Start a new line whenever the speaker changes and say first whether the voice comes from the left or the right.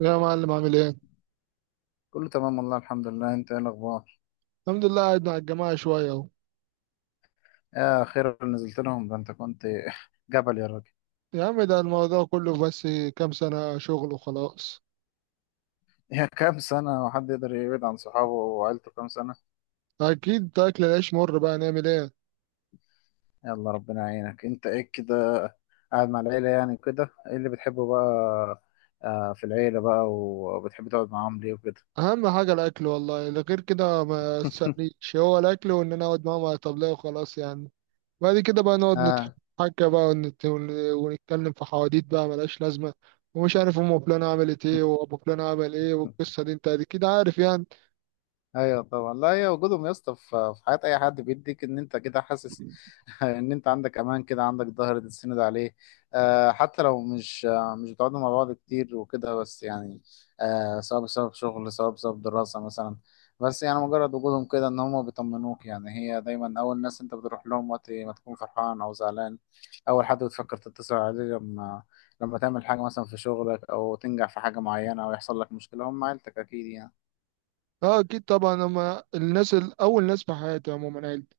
right: يا معلم عامل ايه؟
left: كله تمام والله، الحمد لله. انت ايه الاخبار؟
right: الحمد لله، قاعد مع الجماعة شوية اهو.
left: يا خير نزلت لهم. ده انت كنت جبل يا راجل!
right: يا عم ده الموضوع كله، بس كام سنة شغل وخلاص.
left: يا كام سنة! وحد يقدر يبعد عن صحابه وعيلته كام سنة؟
right: أكيد أكل العيش مر، بقى نعمل ايه؟
left: يلا، ربنا يعينك. انت ايه كده، قاعد مع العيلة، يعني كده ايه اللي بتحبه بقى؟ في العيلة بقى، وبتحب تقعد معاهم ليه وكده؟
right: أهم حاجة الأكل والله، اللي غير كده ما تسألنيش، هو الأكل وإن أنا أقعد معاهم على طبلية وخلاص يعني. بعد كده بقى نقعد
left: اه،
right: نتحكى بقى ونتكلم في حواديت بقى ملهاش لازمة، ومش عارف أم فلانة عملت ايه وأبو فلان عمل ايه، والقصة دي أنت أكيد عارف يعني.
left: ايوه طبعا. لا، هي وجودهم يا اسطى في حياه اي حد بيديك ان انت كده حاسس ان انت عندك امان كده، عندك ظهر تتسند عليه. آه، حتى لو مش بتقعدوا مع بعض كتير وكده، بس يعني سواء بسبب شغل سواء بسبب دراسه مثلا. بس يعني مجرد وجودهم كده، ان هم بيطمنوك. يعني هي دايما اول ناس انت بتروح لهم وقت ما تكون فرحان او زعلان. اول حد بتفكر تتصل عليه لما تعمل حاجه مثلا في شغلك، او تنجح في حاجه معينه، او يحصل لك مشكله. هم عيلتك اكيد يعني.
right: اه أكيد طبعا، هما الناس أول ناس في حياتي عموما، عيلتي.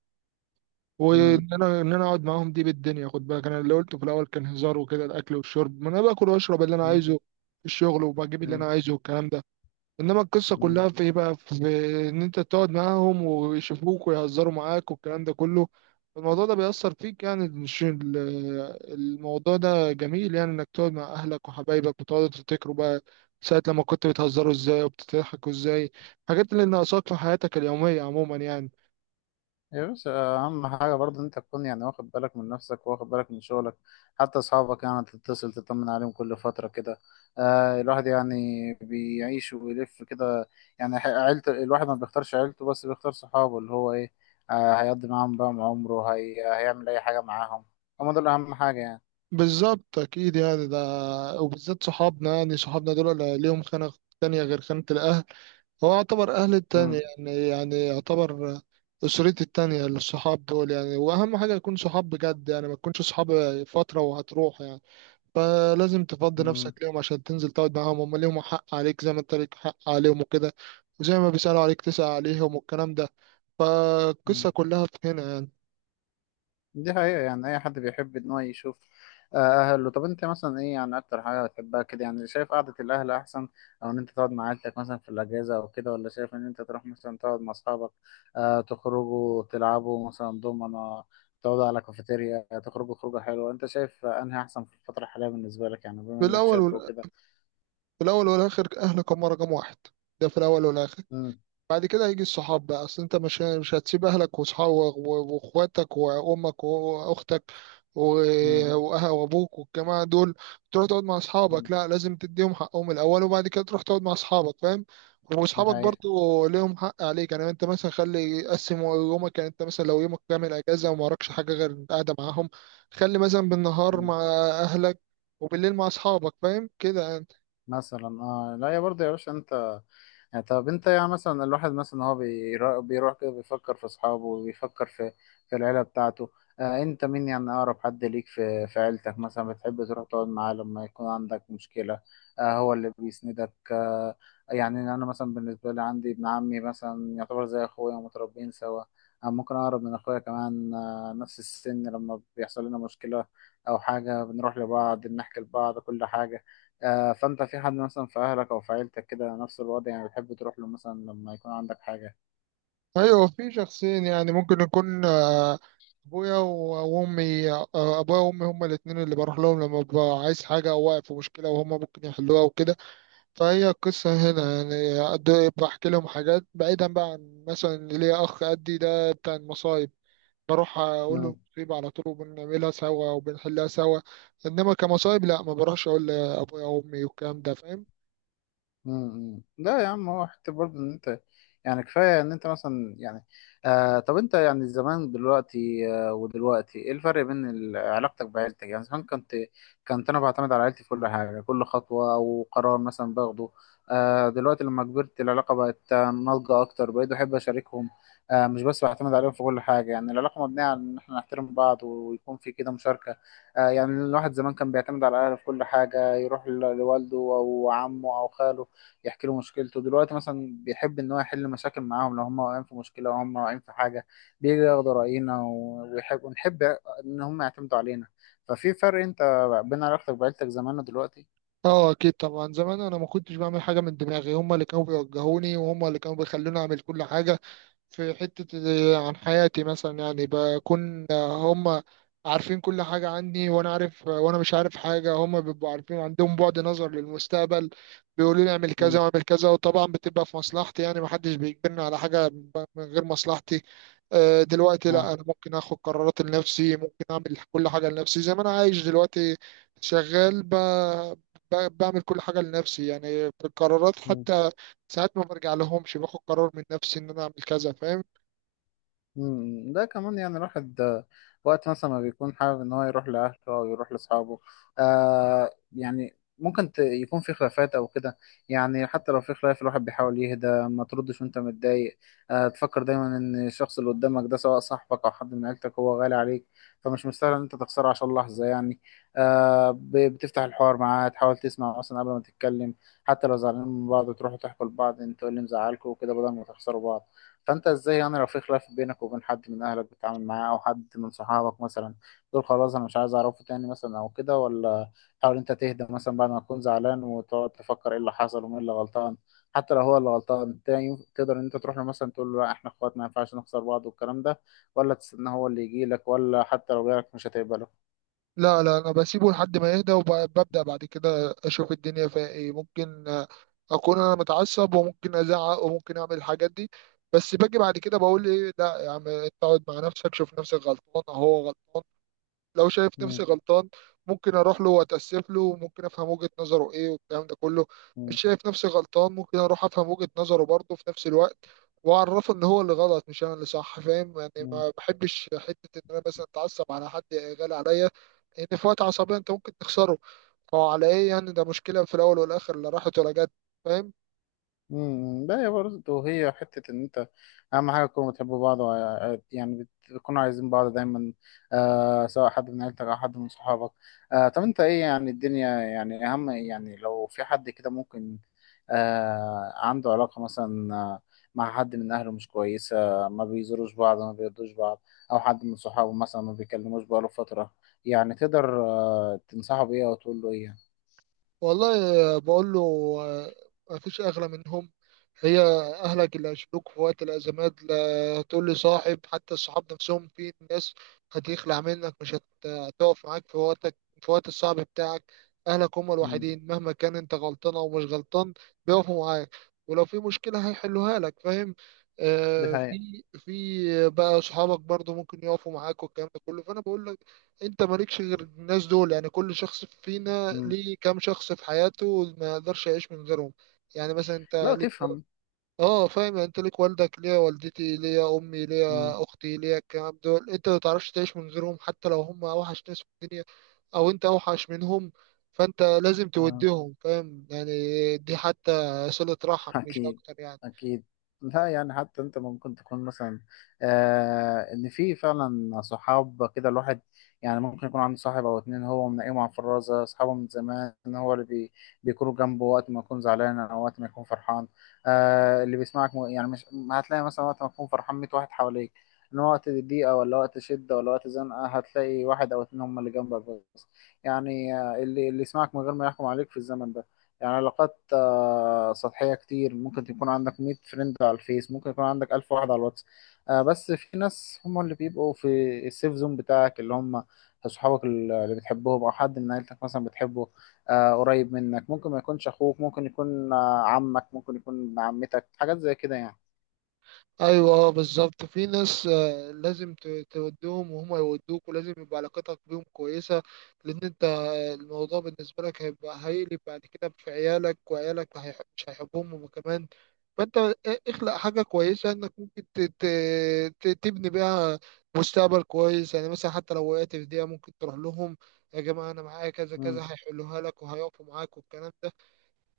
right: وان انا اقعد معاهم دي بالدنيا، خد بالك انا اللي قلته في الاول كان هزار وكده، الاكل والشرب ما انا باكل واشرب اللي انا
left: امم.
right: عايزه في الشغل وبجيب اللي انا
left: مم.
right: عايزه والكلام ده. انما القصه
left: مم.
right: كلها في ايه بقى؟ في ان انت تقعد معاهم ويشوفوك ويهزروا معاك والكلام ده كله. الموضوع ده بيأثر فيك يعني، مش ال- الموضوع ده جميل يعني، انك تقعد مع اهلك وحبايبك وتقعدوا تفتكروا بقى ساعة لما كنت بتهزروا ازاي وبتضحكوا ازاي، الحاجات اللي ناقصاك في حياتك اليومية عموما يعني.
left: يا باشا، أهم حاجة برضه إن أنت تكون يعني واخد بالك من نفسك، واخد بالك من شغلك، حتى أصحابك، يعني تتصل تطمن عليهم كل فترة كده. الواحد يعني بيعيش وبيلف كده. يعني عيلته، الواحد ما بيختارش عيلته، بس بيختار صحابه اللي هو إيه. هيقضي معاهم بقى عمره، هيعمل أي حاجة معاهم. هما دول أهم حاجة يعني.
right: بالظبط اكيد يعني، ده وبالذات صحابنا، يعني صحابنا دول ليهم خانة تانية غير خانة الاهل. هو يعتبر اهل التاني،
left: مم.
right: يعني يعتبر اسرتي التانية للصحاب دول يعني. واهم حاجة يكون صحاب بجد يعني، ما تكونش صحاب فترة وهتروح يعني. فلازم تفضي نفسك ليهم عشان تنزل تقعد معاهم، هم ليهم حق عليك زي ما انت ليك حق عليهم وكده، وزي ما بيسألوا عليك تسأل عليهم والكلام ده،
left: مم.
right: فالقصة كلها في هنا يعني.
left: دي حقيقة. يعني أي حد بيحب إن هو يشوف أهله. طب أنت مثلا إيه يعني أكتر حاجة بتحبها كده؟ يعني شايف قعدة الأهل أحسن، أو إن أنت تقعد مع عيلتك مثلا في الأجازة أو كده، ولا شايف إن أنت تروح مثلا تقعد مع أصحابك، تخرجوا تلعبوا مثلا دومنة، تقعدوا على كافيتيريا، تخرجوا خروجة حلوة؟ أنت شايف أنهي أحسن في الفترة الحالية بالنسبة لك، يعني بما
right: في
left: إنك
right: الأول
left: شاب
right: وال-
left: وكده؟
right: في الأول والآخر أهلك هم رقم واحد، ده في الأول والآخر.
left: مم.
right: بعد كده هيجي الصحاب بقى، اصل انت مش هتسيب اهلك وصحابك واخواتك وامك واختك و-
left: مم.
right: وابوك والجماعه دول تروح تقعد مع
left: مم.
right: اصحابك، لا لازم تديهم حقهم الاول وبعد كده تروح تقعد مع اصحابك، فاهم.
left: دي
right: واصحابك
left: حقيقة.
right: برضو ليهم حق عليك، يعني انت مثلا خلي قسم يومك، يعني انت مثلا لو يومك كامل اجازه وما وراكش حاجه غير قاعده معاهم، خلي مثلا بالنهار
left: مم.
right: مع اهلك وبالليل مع اصحابك، فاهم كده.
left: مثلا اه، لا، يا برضه يا باشا انت، يعني طب انت يعني مثلا الواحد مثلا هو بيروح كده، بيفكر في اصحابه وبيفكر في العيله بتاعته. انت مين يعني؟ اقرب حد ليك في عيلتك مثلا، بتحب تروح تقعد معاه لما يكون عندك مشكله، هو اللي بيسندك. يعني انا مثلا بالنسبه لي عندي ابن عمي مثلا يعتبر زي اخويا، ومتربيين سوا، ممكن اقرب من اخويا كمان. نفس السن. لما بيحصل لنا مشكله او حاجه، بنروح لبعض، بنحكي لبعض كل حاجه. فانت في حد مثلا في اهلك او في عيلتك كده نفس الوضع، يعني بتحب تروح له مثلا لما يكون عندك حاجة؟
right: ايوه في شخصين، يعني ممكن يكون ابويا وامي، ابويا وامي هما الاثنين اللي بروح لهم لما ببقى عايز حاجه او واقف في مشكله وهما ممكن يحلوها وكده. فهي القصه هنا يعني، بحكي لهم حاجات بعيدا بقى عن مثلا اللي ليا، اخ قدي ده بتاع المصايب، بروح اقول له المصيبه على طول وبنعملها سوا وبنحلها سوا، انما كمصايب لا ما بروحش اقول لابويا وامي والكلام ده، فاهم.
left: امم. لا يا عم، هو حتى برضه ان انت يعني كفايه ان انت مثلا يعني. طب انت يعني زمان دلوقتي، ودلوقتي ايه الفرق بين علاقتك بعيلتك يعني؟ زمان كنت انا بعتمد على عيلتي في كل حاجه، كل خطوه او قرار مثلا باخده. دلوقتي لما كبرت العلاقه بقت ناضجه اكتر، بقيت بحب اشاركهم. مش بس بعتمد عليهم في كل حاجه. يعني العلاقه مبنيه على ان احنا نحترم بعض، ويكون في كده مشاركه. يعني الواحد زمان كان بيعتمد على اهله في كل حاجه، يروح لوالده او عمه او خاله، يحكي له مشكلته. دلوقتي مثلا بيحب ان هو يحل مشاكل معاهم، لو هم واقعين في مشكله او هم واقعين في حاجه، بيجي ياخد راينا ويحب، ونحب ان هم يعتمدوا علينا. ففي فرق انت، بين علاقتك بعيلتك زمان ودلوقتي.
right: اه اكيد طبعا، زمان انا ما كنتش بعمل حاجه من دماغي، هما اللي كانوا بيوجهوني وهما اللي كانوا بيخلوني اعمل كل حاجه في حتة عن حياتي مثلا، يعني بكون هم عارفين كل حاجة عني، وأنا عارف وأنا مش عارف حاجة، هم بيبقوا عارفين عندهم بعد نظر للمستقبل، بيقولوا لي اعمل كذا
left: امم.
right: واعمل كذا وطبعا بتبقى في مصلحتي، يعني محدش بيجبرني على حاجة من غير مصلحتي. دلوقتي لا، أنا ممكن آخد قرارات لنفسي، ممكن أعمل كل حاجة لنفسي زي ما أنا عايش دلوقتي شغال بعمل كل حاجة لنفسي يعني، في القرارات
left: اه.
right: حتى ساعات ما برجع لهمش، باخد قرار من نفسي إن أنا أعمل كذا، فاهم.
left: مم. ده كمان يعني الواحد وقت مثلا ما بيكون حابب ان هو يروح لاهله او يروح لاصحابه، يعني ممكن يكون في خلافات او كده. يعني حتى لو في خلاف، الواحد بيحاول يهدى. ما تردش وانت متضايق. تفكر دايما ان الشخص اللي قدامك ده، سواء صاحبك او حد من عيلتك، هو غالي عليك، فمش مستاهل ان انت تخسره عشان لحظة يعني. بتفتح الحوار معاه، تحاول تسمع اصلا قبل ما تتكلم. حتى لو زعلانين من بعض، تروحوا تحكوا لبعض انتوا إيه اللي مزعلكوا وكده، بدل ما تخسروا بعض. فانت ازاي يعني لو في خلاف بينك وبين حد من اهلك بتتعامل معاه، او حد من صحابك مثلا؟ تقول خلاص انا مش عايز اعرفه تاني مثلا او كده، ولا تحاول انت تهدى مثلا بعد ما تكون زعلان، وتقعد تفكر ايه اللي حصل ومين اللي غلطان؟ حتى لو هو اللي غلطان، تاني تقدر ان انت تروح له مثلا تقول له لا احنا اخوات، ما ينفعش نخسر بعض والكلام ده، ولا تستنى هو اللي يجي لك؟ ولا حتى لو جالك مش هتقبله؟
right: لا لا، انا بسيبه لحد ما يهدى وببدأ بعد كده اشوف الدنيا فيها ايه، ممكن اكون انا متعصب وممكن ازعق وممكن اعمل الحاجات دي، بس باجي بعد كده بقول ايه، لا يا عم اقعد مع نفسك، شوف نفسك غلطان أو هو غلطان. لو شايف
left: مم.
right: نفسي غلطان ممكن اروح له واتاسف له وممكن افهم وجهة نظره ايه والكلام ده كله،
left: مم.
right: مش شايف نفسي غلطان ممكن اروح افهم وجهة نظره برضه في نفس الوقت، واعرفه ان هو اللي غلط مش انا اللي صح، فاهم يعني.
left: مم.
right: ما بحبش حتة ان انا مثلا اتعصب على حد غالي عليا، لان في وقت عصبية انت ممكن تخسره، فعلى ايه يعني، ده مشكلة في الاول والاخر لا راحت ولا جت، فاهم.
left: امم. لا، هي برضه هي حتة إن أنت أهم حاجة تكونوا بتحبوا بعض يعني بتكونوا عايزين بعض دايما، سواء حد من عيلتك أو حد من صحابك. طب أنت إيه يعني؟ الدنيا يعني أهم، يعني لو في حد كده ممكن عنده علاقة مثلا مع حد من أهله مش كويسة، ما بيزوروش بعض، ما بيردوش بعض، أو حد من صحابه مثلا ما بيكلموش بقاله فترة، يعني تقدر تنصحه بإيه أو تقول له إيه؟
right: والله، بقول له آه، مفيش أغلى منهم، هي أهلك اللي هيشيلوك في وقت الأزمات، لا تقول لي صاحب، حتى الصحاب نفسهم في ناس هتخلع منك، مش هتقف معاك في وقتك في وقت الصعب بتاعك. أهلك هم
left: مم.
right: الوحيدين مهما كان أنت غلطان أو مش غلطان، بيقفوا معاك ولو في مشكلة هيحلوها لك، فاهم.
left: دي
right: آه
left: حقيقة.
right: في في بقى صحابك برضو ممكن يقفوا معاك والكلام ده كله، فأنا بقول له انت مالكش غير الناس دول، يعني كل شخص فينا
left: مم.
right: ليه كام شخص في حياته ما يقدرش يعيش من غيرهم. يعني مثلا انت
left: لا،
right: ليك
left: تفهم.
right: اه فاهم، يعني انت ليك والدك ليا والدتي ليا امي
left: مم.
right: ليا اختي ليا، الكلام دول انت ما تعرفش تعيش من غيرهم، حتى لو هم اوحش ناس في الدنيا او انت اوحش منهم، فانت لازم
left: آه.
right: توديهم، فاهم يعني، دي حتى صلة رحم مش
left: أكيد.
right: اكتر يعني.
left: أكيد. لا يعني حتى أنت ممكن تكون مثلا إن في فعلا صحاب. كده الواحد يعني ممكن يكون عنده صاحب أو اتنين هو منقيهم على الفرازة، أصحابه من زمان، هو اللي بيكونوا جنبه وقت ما يكون زعلان أو وقت ما يكون فرحان، اللي بيسمعك يعني مش هتلاقي مثلا وقت ما تكون فرحان 100 واحد حواليك، إن وقت ضيقة ولا وقت شدة ولا وقت زنقة هتلاقي واحد أو اتنين هم اللي جنبك بس. يعني اللي يسمعك من غير ما يحكم عليك في الزمن ده. يعني علاقات سطحية كتير. ممكن يكون عندك 100 فريند على الفيس، ممكن يكون عندك 1000 واحد على الواتس، بس في ناس هم اللي بيبقوا في السيف زون بتاعك، اللي هم صحابك اللي بتحبهم، أو حد من عيلتك مثلا بتحبه، قريب منك. ممكن ما يكونش أخوك، ممكن يكون عمك، ممكن يكون ابن عمتك، حاجات زي كده يعني.
right: ايوه بالظبط، في ناس لازم تودهم وهم يودوك، ولازم يبقى علاقتك بيهم كويسه، لان انت الموضوع بالنسبه لك هيبقى هيقلب بعد كده في عيالك، وعيالك مش هيحبهم هما كمان. فانت اخلق حاجه كويسه انك ممكن تبني بيها مستقبل كويس، يعني مثلا حتى لو وقعت في دقيقه ممكن تروح لهم، يا جماعه انا معايا كذا كذا،
left: مم.
right: هيحلوها لك وهيقفوا معاك والكلام ده.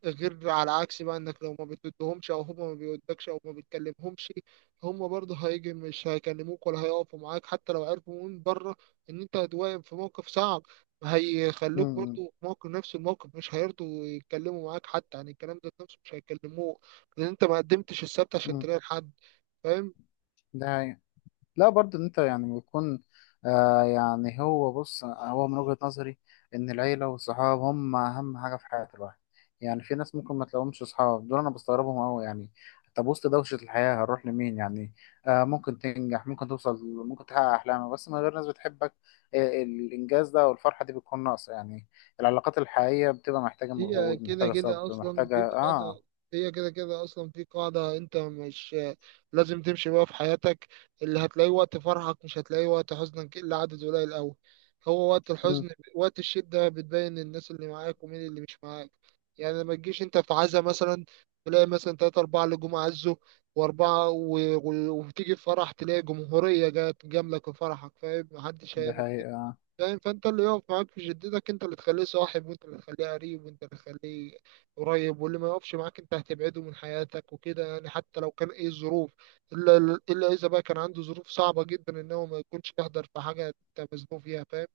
right: غير على عكس بقى، انك لو ما بتدهمش او هما ما بيودكش او ما بتكلمهمش، هما برضه هيجي مش هيكلموك ولا هيقفوا معاك، حتى لو عرفوا من بره ان انت هتواجه في موقف صعب هيخلوك برضه
left: مم.
right: في موقف نفس الموقف، مش هيرضوا يتكلموا معاك حتى، يعني الكلام ده نفسه مش هيكلموه، لان انت ما قدمتش السبت عشان
left: مم.
right: تلاقي حد، فاهم.
left: ده، لا برضه ان انت يعني بيكون يعني هو بص، هو من وجهة نظري ان العيلة والصحاب هم اهم حاجة في حياة الواحد. يعني في ناس ممكن ما تلاقيهمش صحاب دول، انا بستغربهم قوي يعني. طب وسط دوشة الحياة هنروح لمين يعني؟ ممكن تنجح، ممكن توصل، ممكن تحقق احلامك، بس من غير ناس بتحبك، الانجاز ده والفرحة دي بتكون ناقصة يعني. العلاقات الحقيقية بتبقى محتاجة
right: هي
left: مجهود،
right: كده
left: محتاجة
right: كده
left: صبر،
right: اصلا
left: محتاجة
right: في
left: اه
right: قاعده هي كده كده اصلا في قاعده، انت مش لازم تمشي بقى في حياتك، اللي هتلاقيه وقت فرحك مش هتلاقيه وقت حزنك الا عدد قليل قوي، هو وقت
left: مم،
right: الحزن وقت الشده بتبين الناس اللي معاك ومين اللي مش معاك. يعني ما تجيش انت في عزا مثلا تلاقي مثلا تلاتة أربعة اللي جم عزوا وأربعة وتيجي في فرح تلاقي جمهورية جت جاملة في فرحك، فاهم، محدش
left: ده
right: هيعمل،
left: حقيقة.
right: فاهم. فانت اللي يقف معاك في جدتك انت اللي تخليه صاحب، وانت اللي تخليه قريب، واللي ما يقفش معاك انت هتبعده من حياتك وكده يعني، حتى لو كان ايه الظروف، الا الا اذا بقى كان عنده ظروف صعبة جدا ان هو ما يكونش يحضر في حاجة انت مزنوق فيها، فاهم.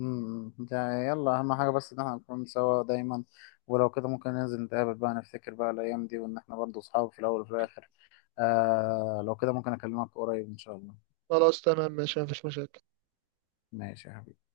left: امم، ده يلا اهم حاجه بس ان احنا نكون سوا دايما، ولو كده ممكن ننزل نتقابل بقى، نفتكر بقى الايام دي، وان احنا برضه اصحاب في الاول وفي الاخر. لو كده ممكن اكلمك قريب ان شاء الله.
right: خلاص تمام ماشي، مفيش مشاكل.
left: ماشي يا حبيبي.